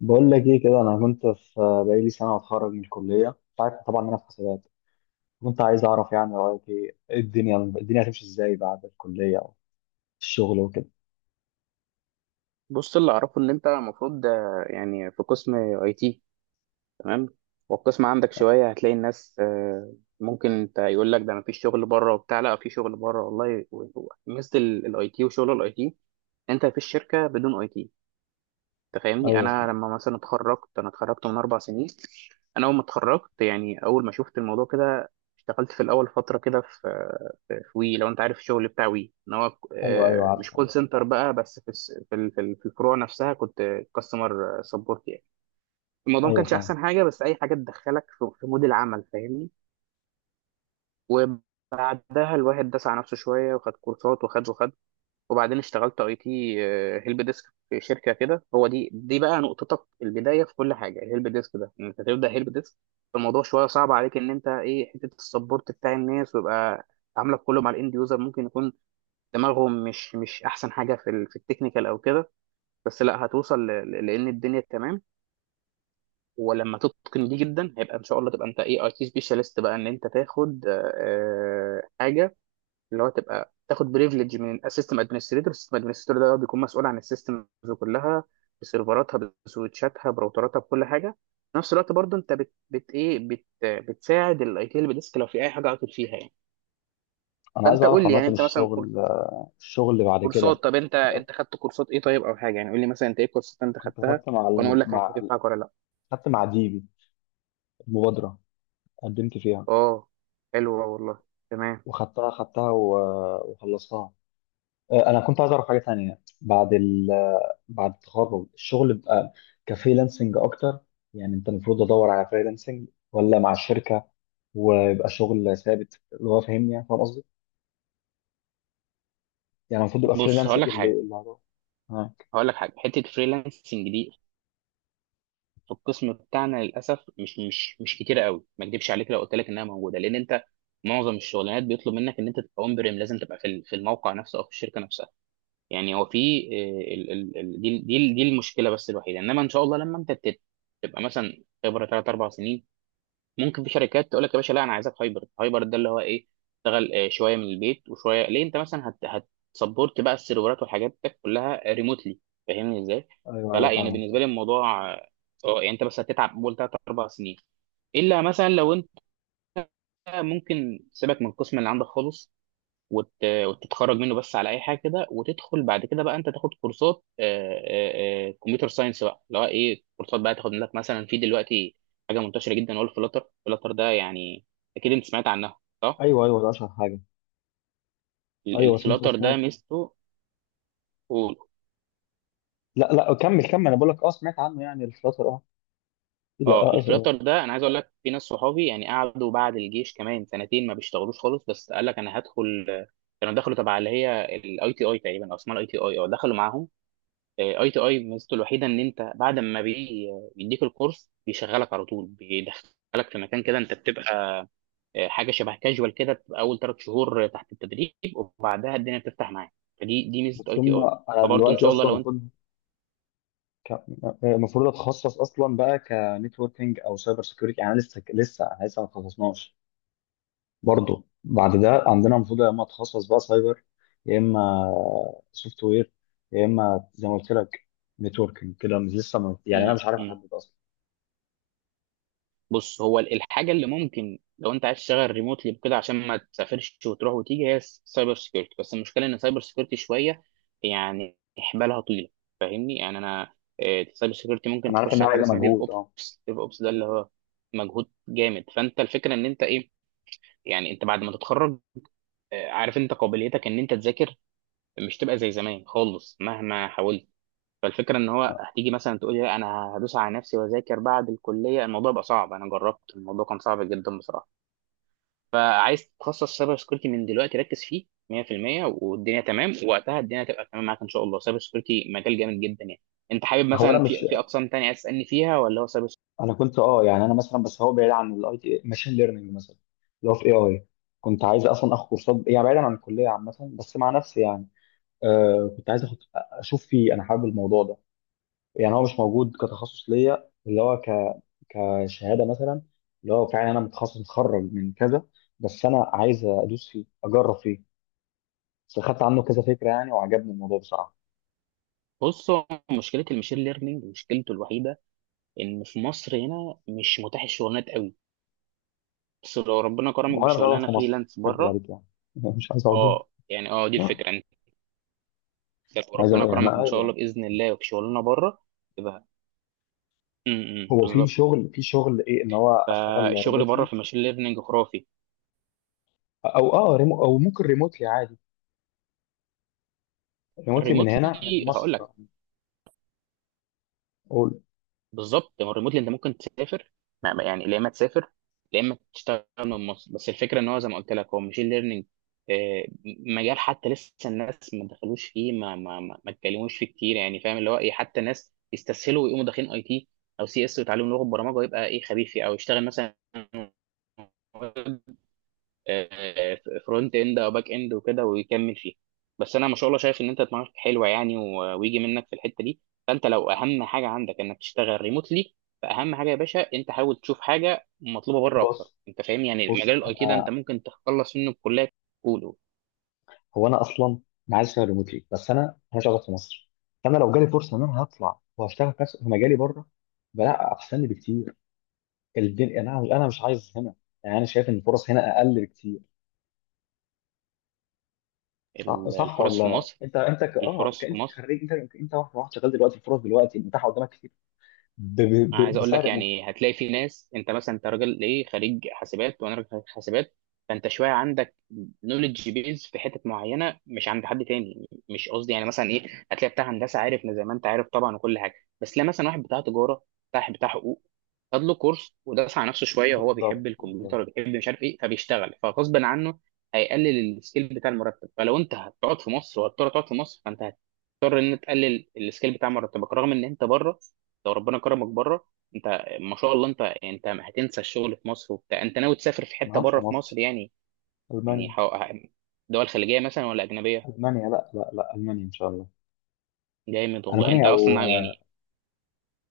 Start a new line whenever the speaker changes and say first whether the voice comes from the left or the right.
left: بقول لك ايه كده. انا كنت في بقالي سنه اتخرج من الكليه. انت عارف طبعا ان انا في حسابات. كنت عايز اعرف يعني رايك ايه الدنيا هتمشي ازاي بعد الكليه او الشغل وكده؟
right: بص، اللي اعرفه ان انت المفروض يعني في قسم اي تي. تمام. والقسم عندك شويه هتلاقي الناس، ممكن انت يقول لك ده مفيش شغل بره وبتاع، لا في شغل بره والله. ميزه الاي تي وشغل الاي تي، انت في الشركه بدون اي تي، انت فاهمني؟
left: ايوه صح.
right: انا لما مثلا اتخرجت، انا اتخرجت من 4 سنين. انا اول ما اتخرجت يعني، اول ما شفت الموضوع كده اشتغلت في الاول فتره كده في وي. لو انت عارف الشغل بتاع وي، ان هو
left: ايوه ايوه عارف.
right: مش كول سنتر بقى، بس في الس- في ال- في ال- في الفروع نفسها كنت كاستمر سبورت يعني. الموضوع ما
left: ايوه
right: كانش
left: فاهم.
right: احسن حاجه، بس اي حاجه تدخلك في مود العمل، فاهمني؟ وبعدها الواحد داس على نفسه شويه وخد كورسات وخد وخد، وبعدين اشتغلت اي تي هيلب ديسك في شركه كده. هو دي بقى نقطتك البدايه في كل حاجه. الهيلب ديسك ده ان انت تبدا هيلب ديسك، الموضوع شويه صعب عليك، ان انت ايه، حته السبورت بتاع الناس، ويبقى عاملك كله مع الاند يوزر. ممكن يكون دماغهم مش احسن حاجه في في التكنيكال او كده، بس لا هتوصل، لان الدنيا تمام. ولما تتقن دي جدا، هيبقى ان شاء الله تبقى انت ايه، اي تي سبيشالست بقى، ان انت تاخد حاجه اللي هو تبقى تاخد بريفليج من السيستم ادمنستريتور. السيستم ادمنستريتور ده هو بيكون مسؤول عن السيستمز كلها، بسيرفراتها، بسويتشاتها، براوتراتها، بكل حاجه. في نفس الوقت برضو، انت بت, بت ايه بت بتساعد الاي تي اللي بديسك لو في اي حاجه عطل فيها يعني.
left: انا عايز
right: فانت
left: اعرف
right: قول لي
left: عامه
right: يعني، انت مثلا
left: الشغل اللي بعد
right: كورسات،
left: كده.
right: طب انت خدت كورسات ايه؟ طيب، او حاجه يعني، قول لي مثلا انت ايه الكورسات انت
left: كنت
right: خدتها،
left: خدت مع
right: وانا اقول
left: الم...
right: لك
left: مع
right: هتنفعك ولا لا.
left: خدت مع ديبي، المبادره قدمت فيها،
right: اه. حلوه والله. تمام.
left: وخدتها خدتها و... وخلصتها. انا كنت عايز اعرف حاجه تانية بعد ال آه، بعد التخرج، الشغل بقى كفريلانسنج اكتر. يعني انت المفروض ادور على فريلانسنج ولا مع الشركه ويبقى شغل ثابت، اللي هو فاهمني يعني فاهم قصدي؟ يعني المفروض يبقى
right: بص، هقول
left: فريلانسنج
right: لك
left: اللي
right: حاجه
left: اللي هدور. اه.
right: هقول لك حاجه حته فريلانسنج دي، في القسم بتاعنا للاسف مش كتير قوي. ما اكدبش عليك لو قلت لك انها موجوده، لان انت معظم الشغلانات بيطلب منك ان انت تبقى اون بريم. لازم تبقى في في الموقع نفسه او في الشركه نفسها يعني. هو في دي المشكله بس الوحيده، انما ان شاء الله لما انت تبقى مثلا خبره 3 4 سنين، ممكن في شركات تقول لك يا باشا، لا انا عايزك هايبرد. هايبرد ده اللي هو ايه؟ اشتغل شويه من البيت وشويه. ليه؟ انت مثلا هتسبورت بقى السيرفرات والحاجات دي كلها ريموتلي. فاهمني ازاي؟
left: ايوه ايوه
right: فلا يعني،
left: فاهمك
right: بالنسبه
left: فاهم.
right: لي الموضوع يعني انت بس هتتعب اول 3 4 سنين. الا مثلا لو انت ممكن سيبك من القسم اللي عندك خالص، وتتخرج منه بس على اي حاجه كده، وتدخل بعد كده بقى انت تاخد كورسات كمبيوتر ساينس بقى، اللي هو ايه، كورسات بقى تاخد لك مثلا. في دلوقتي حاجه منتشره جدا هو الفلاتر. الفلاتر ده يعني، اكيد انت سمعت عنها، صح؟
left: ايوه ايوه ده اشهر حاجه. ايوه بس انت
right: الفلاتر ده
left: سمعت.
right: ميزته. قول.
left: لا لا كمل كمل، انا بقول لك اه سمعت عنه يعني الفتره اه. لا
right: اه،
left: آه،
right: الفلاتر ده انا عايز اقول لك، في ناس صحابي يعني قعدوا بعد الجيش كمان سنتين ما بيشتغلوش خالص، بس قال لك انا هدخل كانوا دخلوا تبع اللي هي الاي تي اي تقريبا، او اسمها الاي تي اي، اه، دخلوا معاهم. اي تي اي ميزته الوحيده ان انت بعد ما بيديك الكورس بيشغلك على طول، بيدخلك في مكان كده انت بتبقى حاجه شبه كاجوال كده، بتبقى اول 3 شهور تحت التدريب، وبعدها الدنيا بتفتح معاك. فدي ميزه
left: بس
right: اي تي
left: هم.
right: اي.
left: انا
right: فبرضه ان
left: دلوقتي
right: شاء الله
left: اصلا
right: لو انت
left: المفروض ك- المفروض اتخصص اصلا بقى كنتوركينج او سايبر سيكيورتي. يعني لسه أنا لسه ما اتخصصناش. برضه بعد ده عندنا المفروض يا اما اتخصص بقى سايبر، يا اما سوفت وير، يا اما زي ما قلت لك نتوركينج كده، مش لسه، يعني انا
right: م-
left: مش عارف
right: م.
left: احدد اصلا.
right: بص، هو الحاجه اللي ممكن لو انت عايز تشتغل ريموتلي كده عشان ما تسافرش وتروح وتيجي، هي السايبر سكيورتي. بس المشكله ان السايبر سكيورتي شويه يعني حبالها طويله، فاهمني يعني؟ انا السايبر سكيورتي ممكن
left: انا عارف
right: تخش
left: انها
right: على حاجه
left: عايزه
right: اسمها ديف
left: مجهود اه.
right: اوبس. ديف اوبس ده اللي هو مجهود جامد. فانت الفكره ان انت ايه، يعني انت بعد ما تتخرج عارف انت قابليتك ان انت تذاكر مش تبقى زي زمان خالص مهما حاولت. فالفكره ان هو هتيجي مثلا تقولي، لا انا هدوس على نفسي واذاكر بعد الكليه، الموضوع بقى صعب. انا جربت الموضوع كان صعب جدا بصراحه. فعايز تتخصص سايبر سكيورتي من دلوقتي، ركز فيه 100% والدنيا تمام. وقتها الدنيا تبقى تمام معاك ان شاء الله. سايبر سكيورتي مجال جامد جدا يعني. انت حابب
left: هو انا
right: مثلا
left: مش.
right: في اقسام تانية عايز تسالني فيها، ولا هو سايبر سكيورتي؟
left: انا كنت يعني انا مثلا، بس هو بعيد عن الاي تي، ماشين ليرنينج مثلا اللي هو في اي اي. كنت عايز اصلا اخد كورسات يعني بعيدا عن الكليه عامه، بس مع نفسي يعني. كنت عايز أخد اشوف فيه، انا حابب الموضوع ده. يعني هو مش موجود كتخصص ليا، اللي هو كشهاده مثلا، اللي هو فعلا انا متخصص متخرج من كذا. بس انا عايز ادوس فيه اجرب فيه. بس خدت عنه كذا فكره يعني، وعجبني الموضوع بصراحه.
right: بص، هو مشكله المشين ليرنينج، مشكلته الوحيده ان في مصر هنا مش متاح الشغلانات قوي. بس لو ربنا كرمك
left: وانا مش عايز اقعد
right: بشغلانه
left: في مصر،
right: فريلانس
left: مش هكدب
right: بره،
left: عليك يعني. مش عايز اقعد
right: اه يعني، اه دي
left: هنا.
right: الفكره. طب وربنا
left: يعني
right: كرمك ان شاء
left: ايوه.
right: الله باذن الله وبشغلنا بره، يبقى
left: هو في
right: بالظبط.
left: شغل في شغل ايه ان هو اشتغل
right: فالشغل بره
left: ريموتلي،
right: في ماشين ليرنينج خرافي.
left: او ممكن ريموتلي عادي. ريموتلي من هنا من
right: الريموتلي هقول
left: مصر.
right: لك،
left: اقول.
right: بالظبط. هو الريموتلي انت ممكن تسافر، يعني يا اما تسافر، يا اما تشتغل من مصر. بس الفكره ان هو زي ما قلت لك، هو ماشين ليرنينج مجال حتى لسه الناس ما دخلوش فيه، ما اتكلموش فيه كتير يعني. فاهم اللي هو ايه، حتى ناس يستسهلوا ويقوموا داخلين اي تي او سي اس، ويتعلموا لغه برمجه، ويبقى ايه خبيث فيه، او يشتغل مثلا فرونت اند او باك اند وكده ويكمل فيها. بس انا ما شاء الله شايف ان انت دماغك حلوه يعني، ويجي منك في الحته دي. فانت لو اهم حاجه عندك انك تشتغل ريموتلي، فاهم حاجه يا باشا، انت حاول تشوف حاجه مطلوبه بره اكتر.
left: بص
right: انت فاهم يعني مجال
left: بص
right: الاي تي ده انت
left: انا.
right: ممكن تخلص منه بكليه كله.
left: هو انا اصلا. انا عايز اشتغل ريموتلي بس انا مش قاعد في مصر. فانا لو جالي فرصه ان انا هطلع وهشتغل في مجالي بره، بلا احسن لي بكتير. الدنيا انا مش عايز هنا، يعني انا شايف ان الفرص هنا اقل بكتير. صح،
right: ال-
left: صح.
right: الفرص في
left: ولا
right: مصر
left: انت انت ك... اه
right: الفرص
left: ك-
right: في
left: انت
right: مصر
left: كخريج، انت واحد شغال دلوقتي، الفرص دلوقتي متاحه قدامك كتير ب... ب...
right: انا
left: ب...
right: عايز اقول لك
left: بسعر مجزي.
right: يعني، هتلاقي في ناس، انت مثلا انت راجل ايه، خريج حاسبات، وانا راجل خريج حاسبات. فانت شويه عندك نولج بيز في حتت معينه مش عند حد تاني. مش قصدي يعني مثلا ايه، هتلاقي بتاع هندسه عارف زي ما انت عارف طبعا وكل حاجه، بس لا مثلا واحد بتاع تجاره، بتاع حقوق، خد له كورس ودرس على نفسه شويه وهو
left: بالظبط
right: بيحب
left: بالظبط.
right: الكمبيوتر وبيحب مش عارف ايه، فبيشتغل فغصب عنه هيقلل السكيل بتاع المرتب. فلو انت هتقعد في مصر، وهتضطر تقعد في مصر، فانت هتضطر ان تقلل السكيل بتاع مرتبك. رغم ان انت بره، لو ربنا كرمك بره، انت ما شاء الله، انت يعني انت هتنسى الشغل في مصر وبتاع. انت ناوي تسافر في
left: انا
right: حته بره
left: هنسى
right: في مصر
left: مصر،
right: يعني، يعني
left: المانيا.
right: دول خليجيه مثلا ولا اجنبيه؟
left: المانيا، لا لا لا، المانيا ان شاء الله.
right: جامد والله. انت
left: المانيا او.
right: اصلا يعني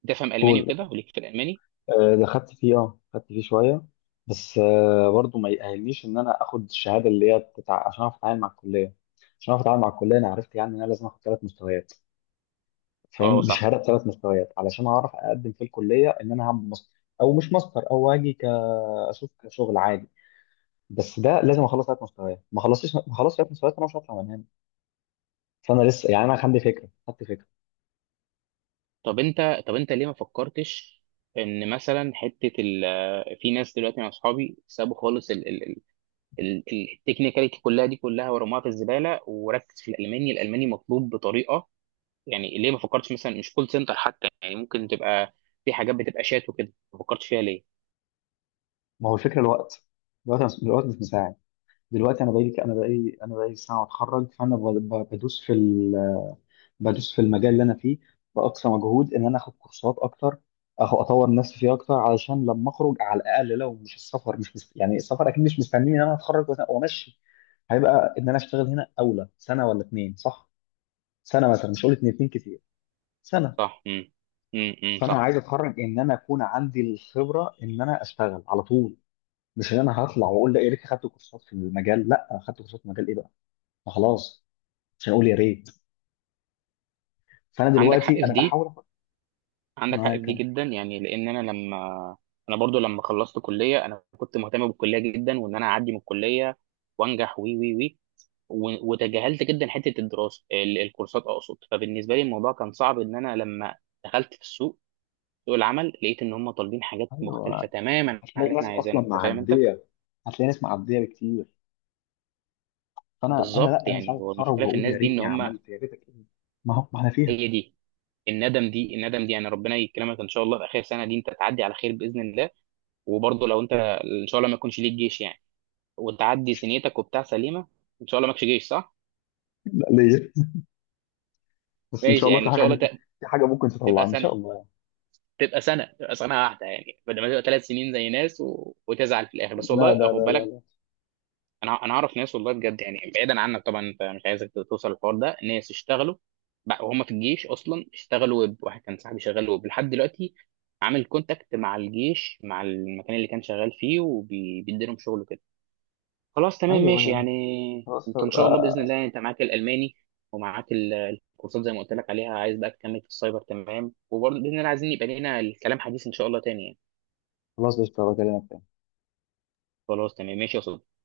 right: تفهم الماني
left: قول.
right: وكده، وليك في الالماني.
left: ده خدت فيه اه، خدت فيه شويه. بس، برضه ما يأهلنيش ان انا اخد الشهاده اللي هي بتاع، عشان اعرف اتعامل مع الكليه. عشان اعرف اتعامل مع الكليه، انا عرفت يعني ان انا لازم اخد ثلاث مستويات.
right: اه
left: فاهم، دي
right: صح.
left: شهاده بثلاث مستويات علشان اعرف اقدم في الكليه، ان انا هعمل ماستر او مش ماستر، او اجي، اشوف كشغل عادي. بس ده لازم اخلص ثلاث مستويات، ما خلصتش ثلاث مستويات انا مش هطلع من هنا. فانا لسه يعني، انا عندي فكره، خدت فكره.
right: طب انت ليه ما فكرتش ان مثلا حته في ناس دلوقتي مع اصحابي سابوا خالص التكنيكاليتي كلها دي كلها ورموها في الزباله، وركز في الالماني. الالماني مطلوب بطريقه يعني. ليه ما فكرتش مثلا مش كول سنتر حتى يعني؟ ممكن تبقى في حاجات بتبقى شات وكده، ما فكرتش فيها ليه؟
left: ما هو الفكره، الوقت مش مساعد. دلوقتي انا بقالي سنه اتخرج، فانا ب- بدوس في ال- بدوس في المجال اللي انا فيه باقصى مجهود ان انا اخد كورسات اكتر، اطور نفسي فيه اكتر، علشان لما اخرج على الاقل، لو مش السفر مش مست... يعني السفر اكيد مش مستنيني ان انا اتخرج وامشي، هيبقى ان انا اشتغل هنا اولى سنه ولا اتنين؟ صح، سنه مثلا، مش هقول اتنين، اتنين كتير. سنه.
right: صح.
left: فانا
right: صح.
left: عايز اتخرج ان انا اكون عندي الخبره ان انا اشتغل على طول، مش ان انا هطلع واقول لا يا ريت اخدت كورسات في المجال. لا اخدت كورسات في المجال ايه بقى، ما خلاص، عشان اقول يا ريت. فانا
right: عندك حق
left: دلوقتي
right: في
left: انا
right: دي،
left: بحاول أفكر.
right: عندك حق في
left: معاك
right: دي
left: أنا.
right: جدا يعني، لان انا لما، انا برضو لما خلصت كليه، انا كنت مهتم بالكليه جدا، وان انا اعدي من الكليه وانجح، وي وي وي، وتجاهلت جدا حته الدراسه، الكورسات اقصد. فبالنسبه لي الموضوع كان صعب ان انا لما دخلت في السوق، سوق العمل، لقيت ان هم طالبين حاجات مختلفه
left: ايوه،
right: تماما عن
left: هتلاقي
right: اللي احنا
left: ناس اصلا
right: عايزينها، انت فاهم انت؟
left: معديه، هتلاقي ناس معديه بكتير. فانا
right: بالظبط.
left: لا انا مش
right: يعني
left: عايز
right: هو
left: اتخرج
right: المشكله في
left: واقول
right: الناس
left: يا
right: دي ان
left: ريتني
right: هم،
left: عملت، يا ريتك ايه. ما هو ما احنا فيها.
right: هي دي الندم دي. الندم دي يعني، ربنا يكرمك ان شاء الله في اخر سنه دي انت تعدي على خير باذن الله، وبرضه لو انت ان شاء الله ما يكونش ليك جيش يعني، وتعدي سنيتك وبتاع سليمه. ان شاء الله ماكش جيش، صح؟
left: لا ليه، بس ان
right: ماشي
left: شاء الله
right: يعني،
left: في
right: ان
left: حاجه
right: شاء الله
left: ممكن، في حاجه ممكن
right: تبقى
left: تطلعنا ان شاء
right: سنه
left: الله يعني.
right: تبقى سنه واحده يعني، بدل ما تبقى 3 سنين زي ناس، وتزعل في الاخر. بس
left: لا
right: والله
left: لا
right: خد
left: لا
right: بالك،
left: لا.
right: انا اعرف ناس والله بجد يعني، بعيدا عنك طبعا، انت مش عايزك توصل الحوار ده، ناس اشتغلوا بقى وهم في الجيش، اصلا اشتغلوا ويب. واحد كان صاحبي شغال ويب لحد دلوقتي، عامل كونتاكت مع الجيش، مع المكان اللي كان شغال فيه، وبيدي لهم شغل كده. خلاص تمام
left: ايوه
right: ماشي
left: ايوه.
right: يعني.
left: خلاص
right: انت ان شاء الله باذن
left: آه،
right: الله، انت معاك الالماني، ومعاك الكورسات زي ما قلت لك عليها، عايز بقى تكمل في السايبر، تمام. وبرضه باذن الله عايزين يبقى لنا الكلام حديث ان شاء الله تاني يعني.
left: خلاص قشطة، بكلمك تاني.
right: خلاص تمام ماشي يا صديقي.